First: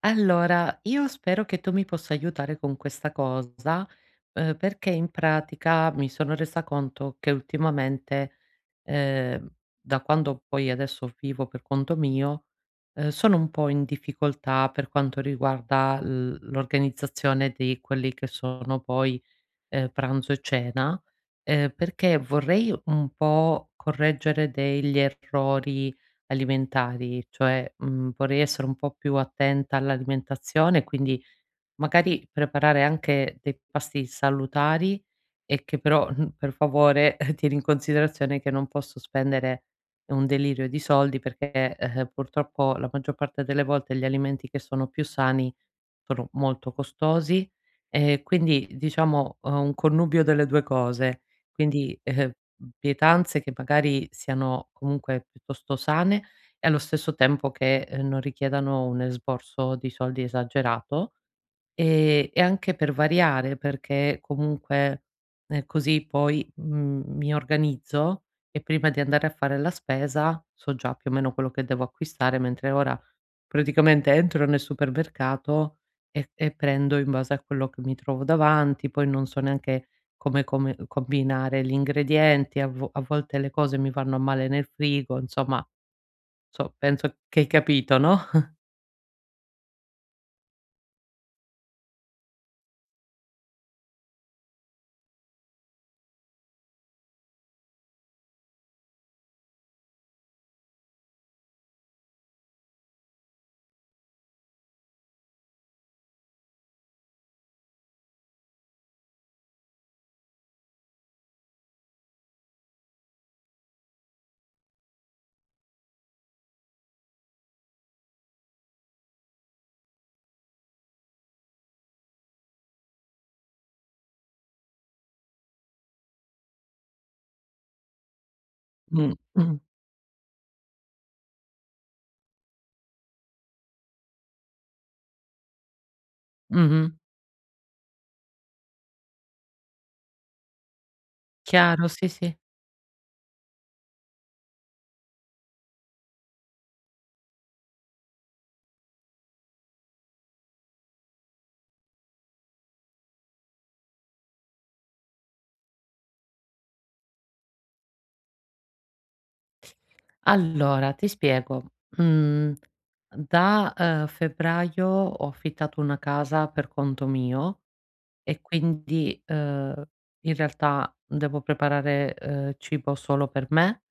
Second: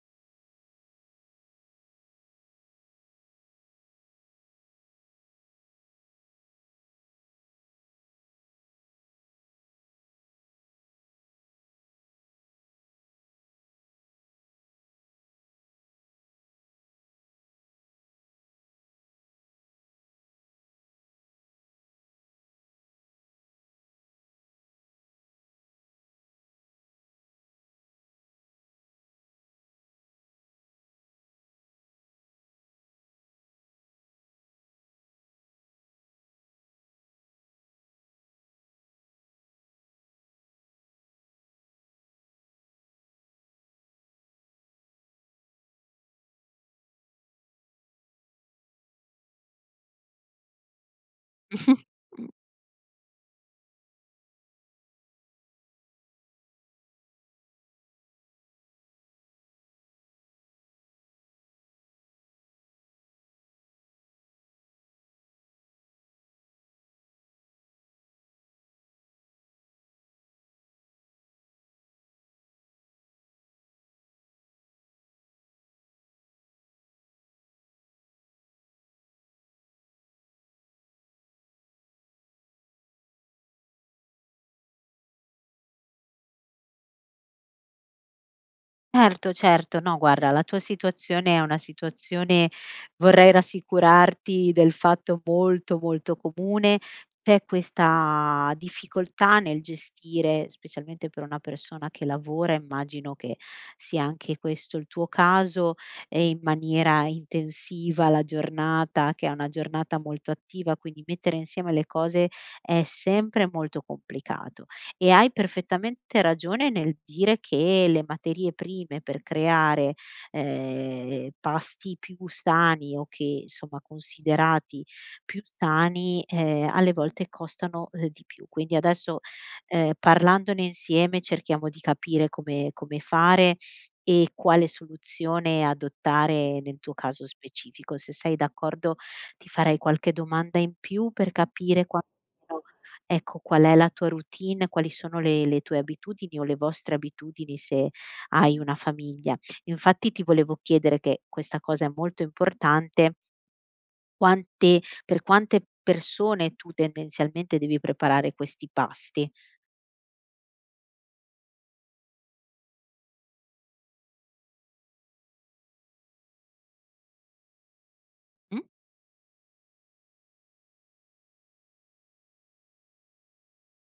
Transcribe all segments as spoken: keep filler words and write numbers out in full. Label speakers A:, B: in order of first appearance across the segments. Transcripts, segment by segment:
A: Allora, io spero che tu mi possa aiutare con questa cosa, uhm, perché in pratica mi sono resa conto che ultimamente, ehm, da quando poi adesso vivo per conto mio, uhm, sono un po' in difficoltà per quanto riguarda l l'organizzazione di quelli che sono poi ehm, pranzo e cena, ehm, perché vorrei un po' correggere degli errori alimentari, cioè, mhmm, vorrei essere un po' più attenta all'alimentazione, quindi magari preparare anche dei pasti salutari e che però, mhmm, per favore, tieni in considerazione che non posso spendere un delirio di soldi perché, eh, purtroppo la maggior parte delle volte gli alimenti che sono più sani sono molto costosi, ehm, quindi diciamo, uhm, un connubio delle due cose. Quindi, ehm, pietanze che magari siano comunque piuttosto sane e allo stesso tempo che, ehm, non richiedano un esborso di soldi esagerato, ehm, e anche per variare, perché comunque, ehm, così poi, mhmm, mi organizzo e prima di andare a fare la spesa so già più o meno quello che devo acquistare, mentre ora praticamente entro nel supermercato e e prendo in base a quello che mi trovo davanti, poi non so neanche come come combinare gli ingredienti, a vo a volte le cose mi vanno a male nel frigo, insomma, so penso che hai capito, no?
B: Certo, certo. No, guarda, la tua situazione è una situazione, vorrei rassicurarti del fatto molto, molto comune. C'è questa difficoltà nel gestire, specialmente per una persona che lavora, immagino che sia anche questo il tuo caso, e in maniera intensiva la giornata, che è una giornata molto attiva, quindi mettere insieme le cose è sempre molto complicato. E hai perfettamente ragione nel dire che le materie prime per creare, ehm, pasti più sani o che insomma considerati più sani, ehm, alle volte costano, ehm, di più. Quindi
A: Mh,
B: adesso,
A: mh.
B: ehm, parlandone insieme cerchiamo di capire come come fare e quale soluzione adottare nel
A: Mh-mh.
B: tuo caso specifico. Se sei d'accordo ti farei qualche domanda in più per capire
A: Chiaro,
B: quanto.
A: sì, sì.
B: Ecco, qual è la tua routine, quali sono le le tue abitudini o le vostre abitudini se hai una famiglia. Infatti ti volevo chiedere che questa cosa è molto importante, quante per quante persone tu tendenzialmente devi preparare questi pasti?
A: Allora ti spiego, mhmm, da, ehm, febbraio ho affittato una casa per conto mio. E
B: Mh,
A: quindi, uhm, in realtà devo preparare, uhm, cibo solo per me.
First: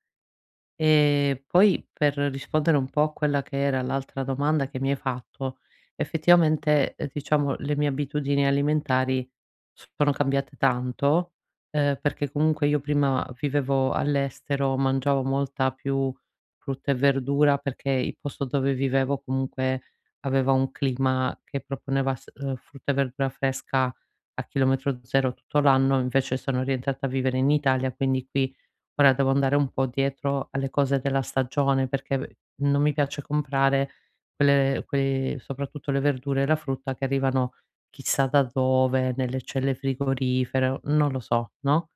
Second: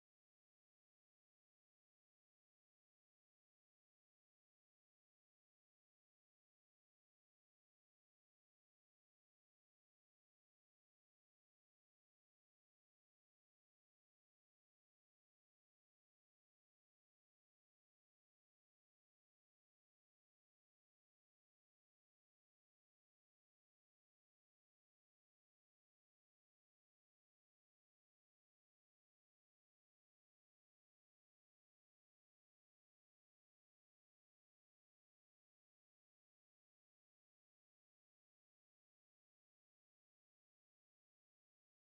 A: E poi per rispondere un po' a quella che era l'altra domanda che mi hai fatto, effettivamente, ehm, diciamo le mie abitudini alimentari sono cambiate tanto, ehm, perché comunque io prima vivevo all'estero, mangiavo molta più frutta e verdura perché il posto dove vivevo comunque aveva un clima che proponeva s ehm, frutta e verdura fresca a chilometro zero tutto l'anno. Invece sono rientrata a vivere in Italia, quindi qui ora devo andare un po' dietro alle cose della stagione perché v non mi piace comprare quelle quei soprattutto le verdure e la frutta che arrivano chissà da dove, nelle celle frigorifere o non lo so, no,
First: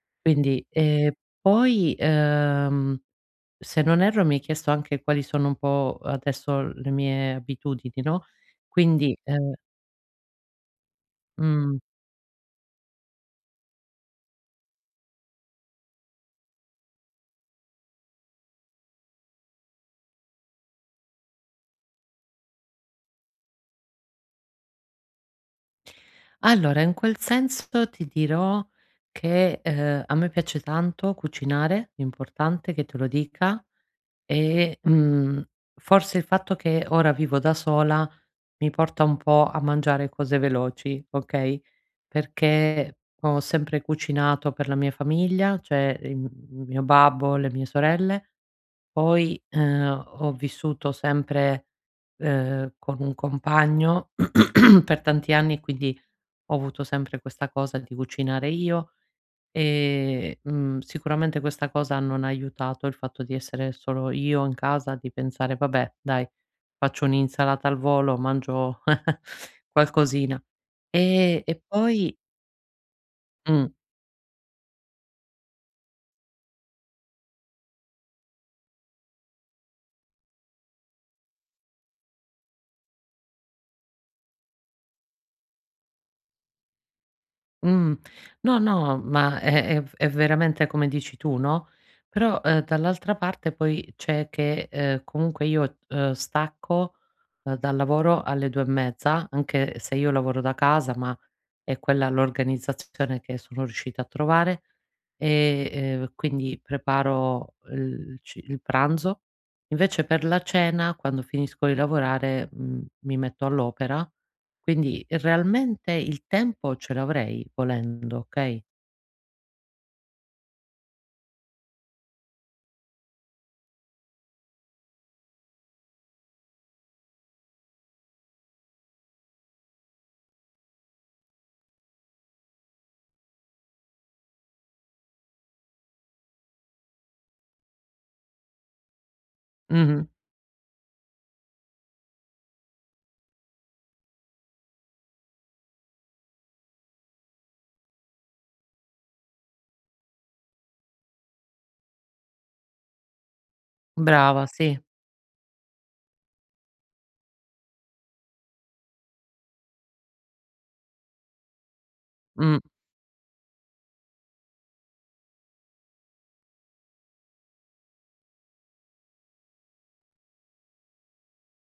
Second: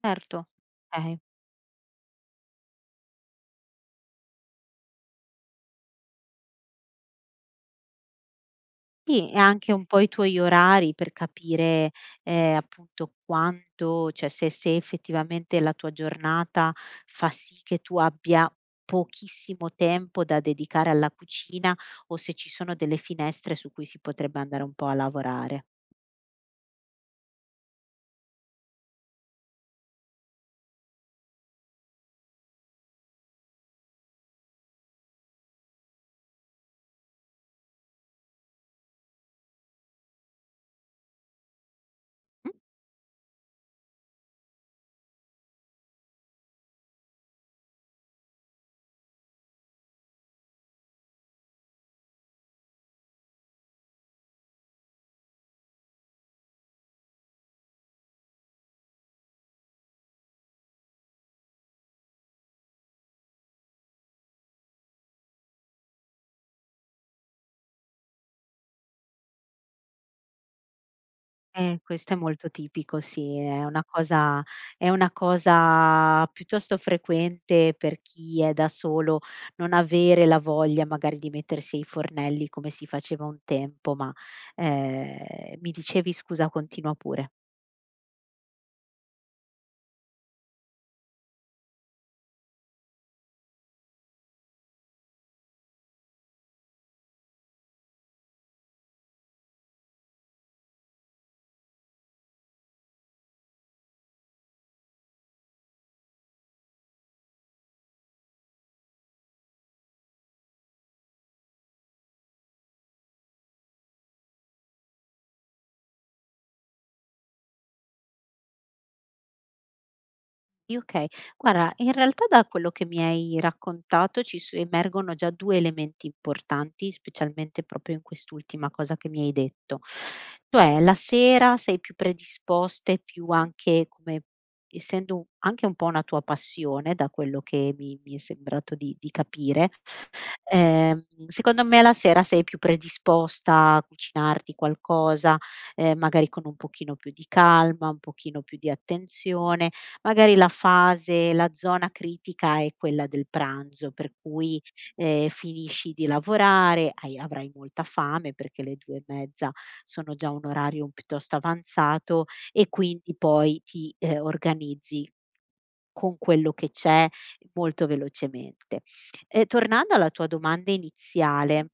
B: certo,
A: quindi ehm,
B: okay.
A: poi, ehm, se non erro mi hai chiesto anche quali sono un po' adesso le mie abitudini, no, quindi,
B: Sì, e
A: ehm
B: anche un po' i tuoi orari per
A: mh.
B: capire, ehm, appunto quanto, cioè se se effettivamente la tua giornata fa sì che tu abbia pochissimo tempo da dedicare alla cucina o se ci sono delle finestre su cui si potrebbe andare un po' a lavorare.
A: Allora, in quel senso ti dirò che, ehm, a me piace tanto cucinare, importante che te lo dica, e, mhmm, forse il fatto che ora vivo da sola mi porta un po' a mangiare cose veloci, okay,
B: Mh.
A: perché ho sempre cucinato per la mia famiglia, cioè il m mio babbo, le mie sorelle, poi, ehm, ho vissuto sempre, ehm, con un compagno per tanti anni, quindi ho avuto sempre questa cosa di cucinare io e, mhmm, sicuramente questa cosa non ha aiutato il fatto di essere solo io in casa, di pensare: "Vabbè dai, faccio un'insalata al volo, mangio qualcosina". Ehm, e
B: Eh, questo è
A: poi
B: molto tipico, sì, è
A: mh,
B: una cosa, è una cosa piuttosto frequente per chi è da solo, non avere la voglia magari di mettersi ai fornelli come si faceva un tempo, ma, ehm, mi dicevi, scusa, continua pure.
A: mh, no, no, ma è è v è veramente come dici tu, no, però, ehm, dall'altra parte poi c'è che, ehm, comunque io, ehm, stacco, ehm, dal lavoro alle due e mezza, anche se io lavoro da casa, ma è quella l'organizzazione che sono riuscita a trovare e, ehm, quindi preparo il ci il pranzo. Invece per la cena, quando finisco di lavorare, mhmm, mi metto all'opera, quindi realmente il tempo ce l'avrei volendo, okay.
B: Sì, okay. Guarda, in realtà da quello che mi hai raccontato ci s emergono già due elementi importanti, specialmente proprio in quest'ultima cosa che mi hai detto. Cioè, la sera sei più predisposta e più anche come essendo un- anche un po' una tua passione, da quello che mi mi è sembrato di di capire,
A: Mh-mh.
B: ehm, secondo me la sera sei più predisposta a cucinarti qualcosa, ehm, magari con un pochino più di calma, un pochino più di attenzione. Magari la fase, la zona critica è quella del pranzo, per
A: Brava,
B: cui,
A: sì.
B: ehm, finisci di lavorare, hai avrai molta fame perché le due e mezza sono già un orario piuttosto avanzato
A: Mh,
B: e quindi poi ti, ehm, organizzi con quello che c'è molto velocemente. Ehm, tornando alla tua domanda iniziale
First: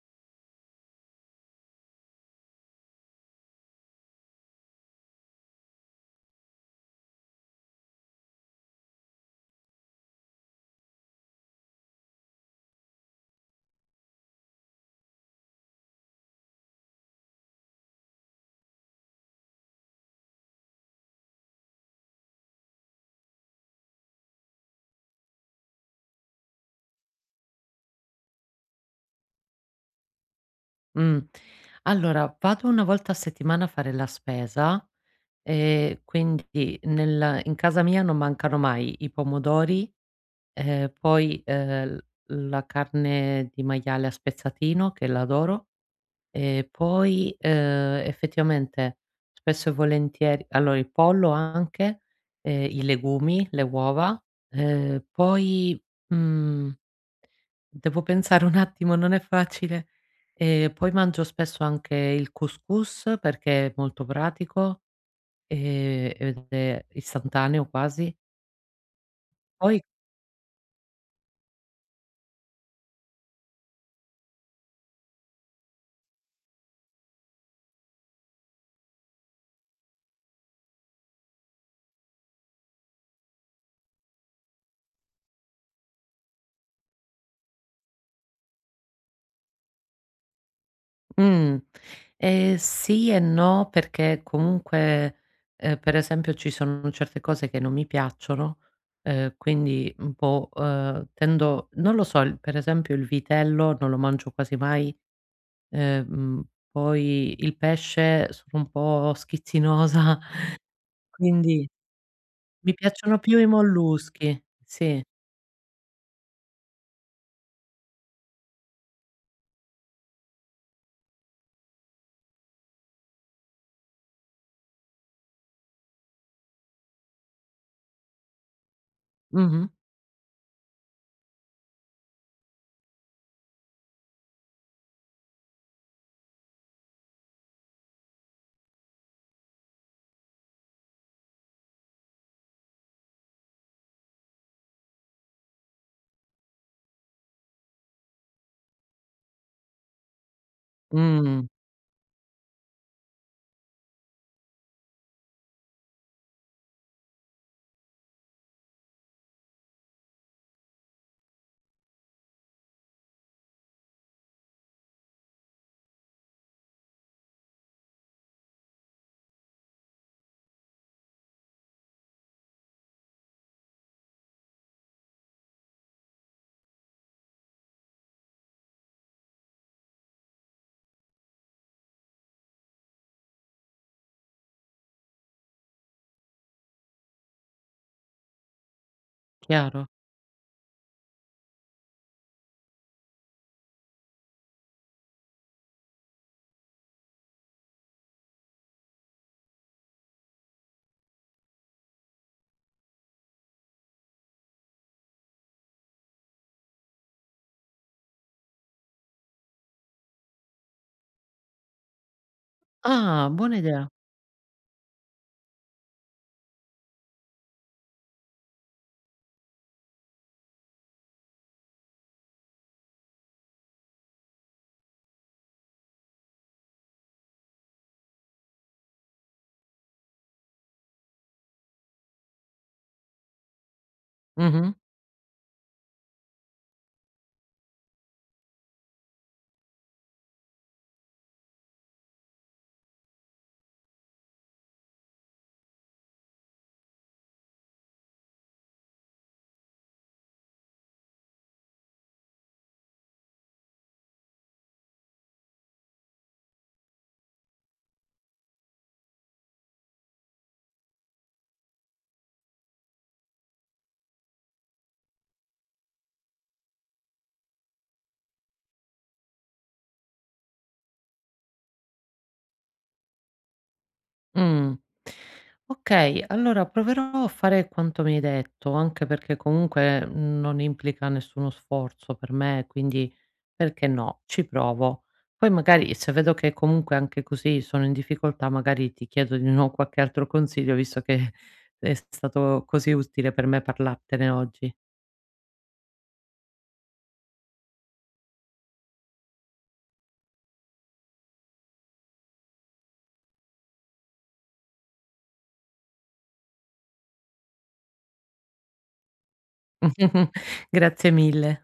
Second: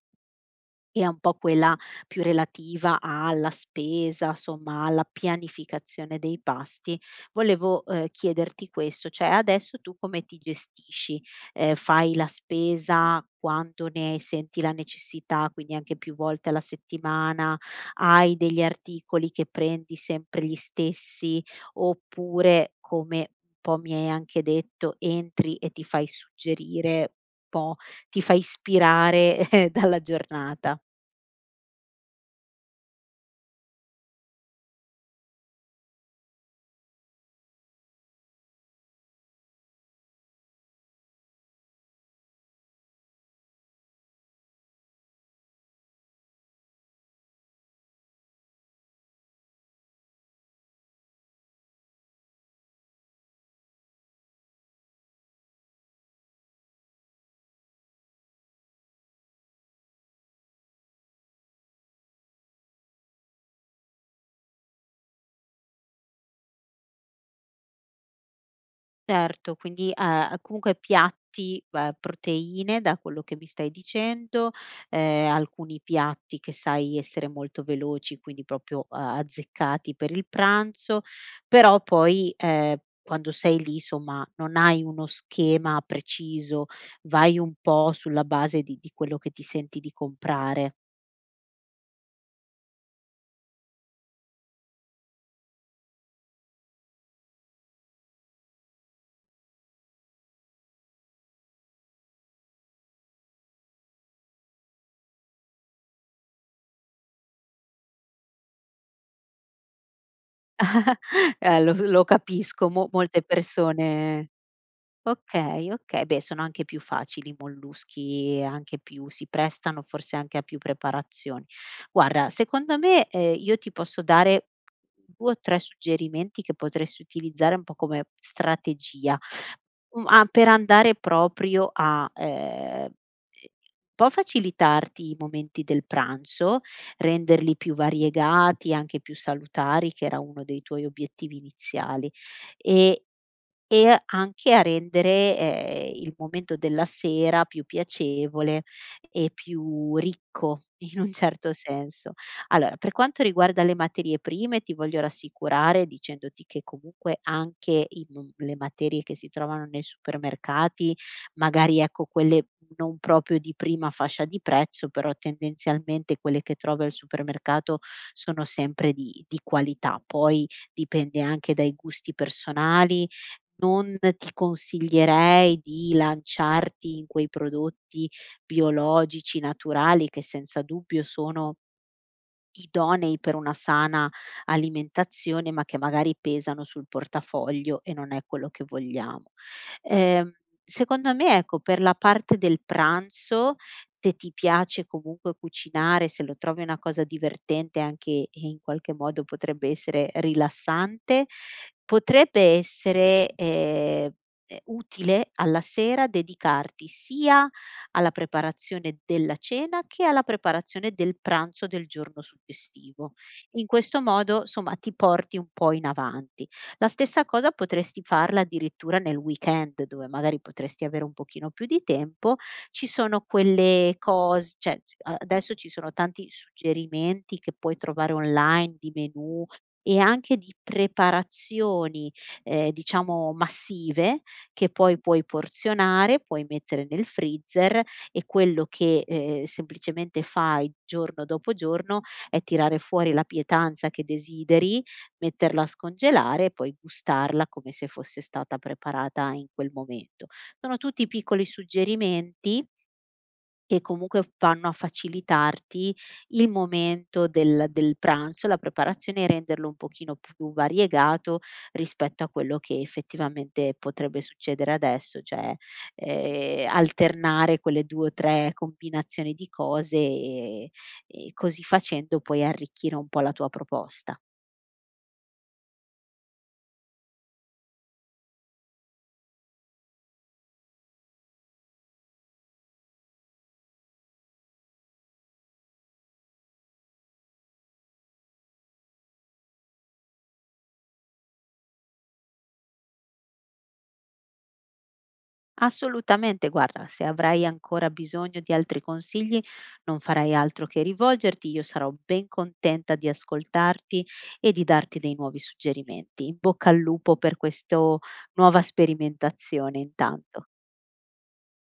B: e È un po' quella più relativa alla spesa, somma alla pianificazione dei pasti. Volevo, ehm, chiederti questo, cioè adesso tu come ti gestisci? Ehm, fai la spesa quando ne senti la necessità, quindi anche più volte alla settimana? Hai degli articoli che prendi sempre gli stessi? Oppure, come un po' mi hai anche detto, entri e ti fai suggerire un po', ti fai ispirare eh, dalla giornata?
A: mh. Allora, vado una volta a settimana a fare la spesa e quindi nel in casa mia non mancano mai i pomodori. Ehm, poi, ehm, l la carne di maiale a spezzatino, che l'adoro, e poi, ehm, effettivamente spesso e volentieri allora il pollo anche, ehm, i legumi, le uova, ehm, poi, mhmm, devo pensare un attimo, non è facile. Ehm, poi mangio spesso anche il couscous perché è molto pratico, ehm, ed è istantaneo quasi.
B: Certo,
A: Poi
B: quindi, ehm, comunque piatti, ehm, proteine da quello che mi stai dicendo, ehm, alcuni piatti che sai essere molto veloci, quindi proprio a azzeccati per il pranzo, però poi, ehm, quando sei lì somma non hai uno schema preciso, vai un po' sulla base di di quello che ti senti di comprare.
A: mh. Ehm, sì e no, perché comunque, ehm, per esempio ci sono certe cose che non mi piacciono, ehm, quindi un po', ehm, tendo non lo so, il per esempio il vitello non lo mangio quasi mai, ehm, poi il pesce sono un po' schizzinosa,
B: Eh
A: quindi
B: lo lo capisco,
A: mi
B: mo
A: piacciono
B: molte
A: più i
B: persone.
A: molluschi. Sì.
B: Okay, okay. Beh, sono anche più facili i molluschi e anche più si prestano forse anche a più preparazioni. Guarda, secondo me, ehm, io ti posso dare due o tre suggerimenti che potresti utilizzare un po' come strategia,
A: Mh-mh.
B: mhmm, a per andare proprio a, ehm, un po' facilitarti i momenti del pranzo, renderli più variegati, anche più salutari, che era uno dei tuoi obiettivi iniziali. E e anche a rendere, ehm, il momento della sera più piacevole e più ricco, in un
A: Mh,
B: certo senso. Allora, per quanto riguarda le materie prime, ti voglio rassicurare dicendoti che comunque anche i mom le materie che si trovano nei supermercati, magari ecco quelle non proprio di prima fascia di prezzo, però tendenzialmente quelle che trovi al supermercato sono sempre di di qualità. Poi dipende anche dai gusti personali, non ti consiglierei di lanciarti in quei prodotti biologici, naturali, che senza dubbio sono idonei per una sana alimentazione, ma che magari pesano sul portafoglio e non è quello che vogliamo.
A: chiaro.
B: Ehm, Secondo me, ecco, per la parte del pranzo, se ti piace comunque cucinare, se lo trovi una cosa divertente anche e in qualche modo potrebbe essere rilassante, potrebbe essere, ehm, ehm, utile alla sera dedicarti sia alla preparazione della cena che alla preparazione del pranzo del giorno successivo.
A: Ah, buona
B: In
A: idea.
B: questo modo, insomma, ti porti un po' in avanti. La stessa cosa potresti farla addirittura nel weekend, dove magari potresti avere un pochino più di tempo. Ci sono quelle cose, cioè a- adesso ci sono tanti suggerimenti che puoi trovare online di menù e anche di preparazioni, eh, diciamo, massive che
A: Mh-mh.
B: poi puoi porzionare, puoi mettere nel freezer e quello che, ehm, semplicemente fai giorno dopo giorno è tirare fuori la pietanza che desideri, metterla a scongelare e poi gustarla come se fosse stata preparata in quel momento. Sono tutti piccoli suggerimenti che comunque f vanno a facilitarti il momento del del pranzo, la preparazione e renderlo un pochino più variegato rispetto a quello che effettivamente potrebbe succedere adesso, cioè, ehm, alternare quelle due o tre combinazioni di cose e e così facendo puoi arricchire un po' la tua proposta.
A: Mh. Okay, allora proverò a fare quanto mi hai detto, anche perché comunque non implica nessuno sforzo per me, quindi perché no, ci provo. Poi magari se vedo che comunque anche così sono in difficoltà, magari ti chiedo di nuovo qualche altro consiglio, visto che è stato così utile per me parlartene oggi.
B: Assolutamente, guarda, se avrai ancora bisogno di altri consigli, non farai altro che rivolgerti, io sarò ben contenta di ascoltarti e di darti dei nuovi suggerimenti. In bocca al lupo per questa nuova sperimentazione intanto.
A: Grazie mille.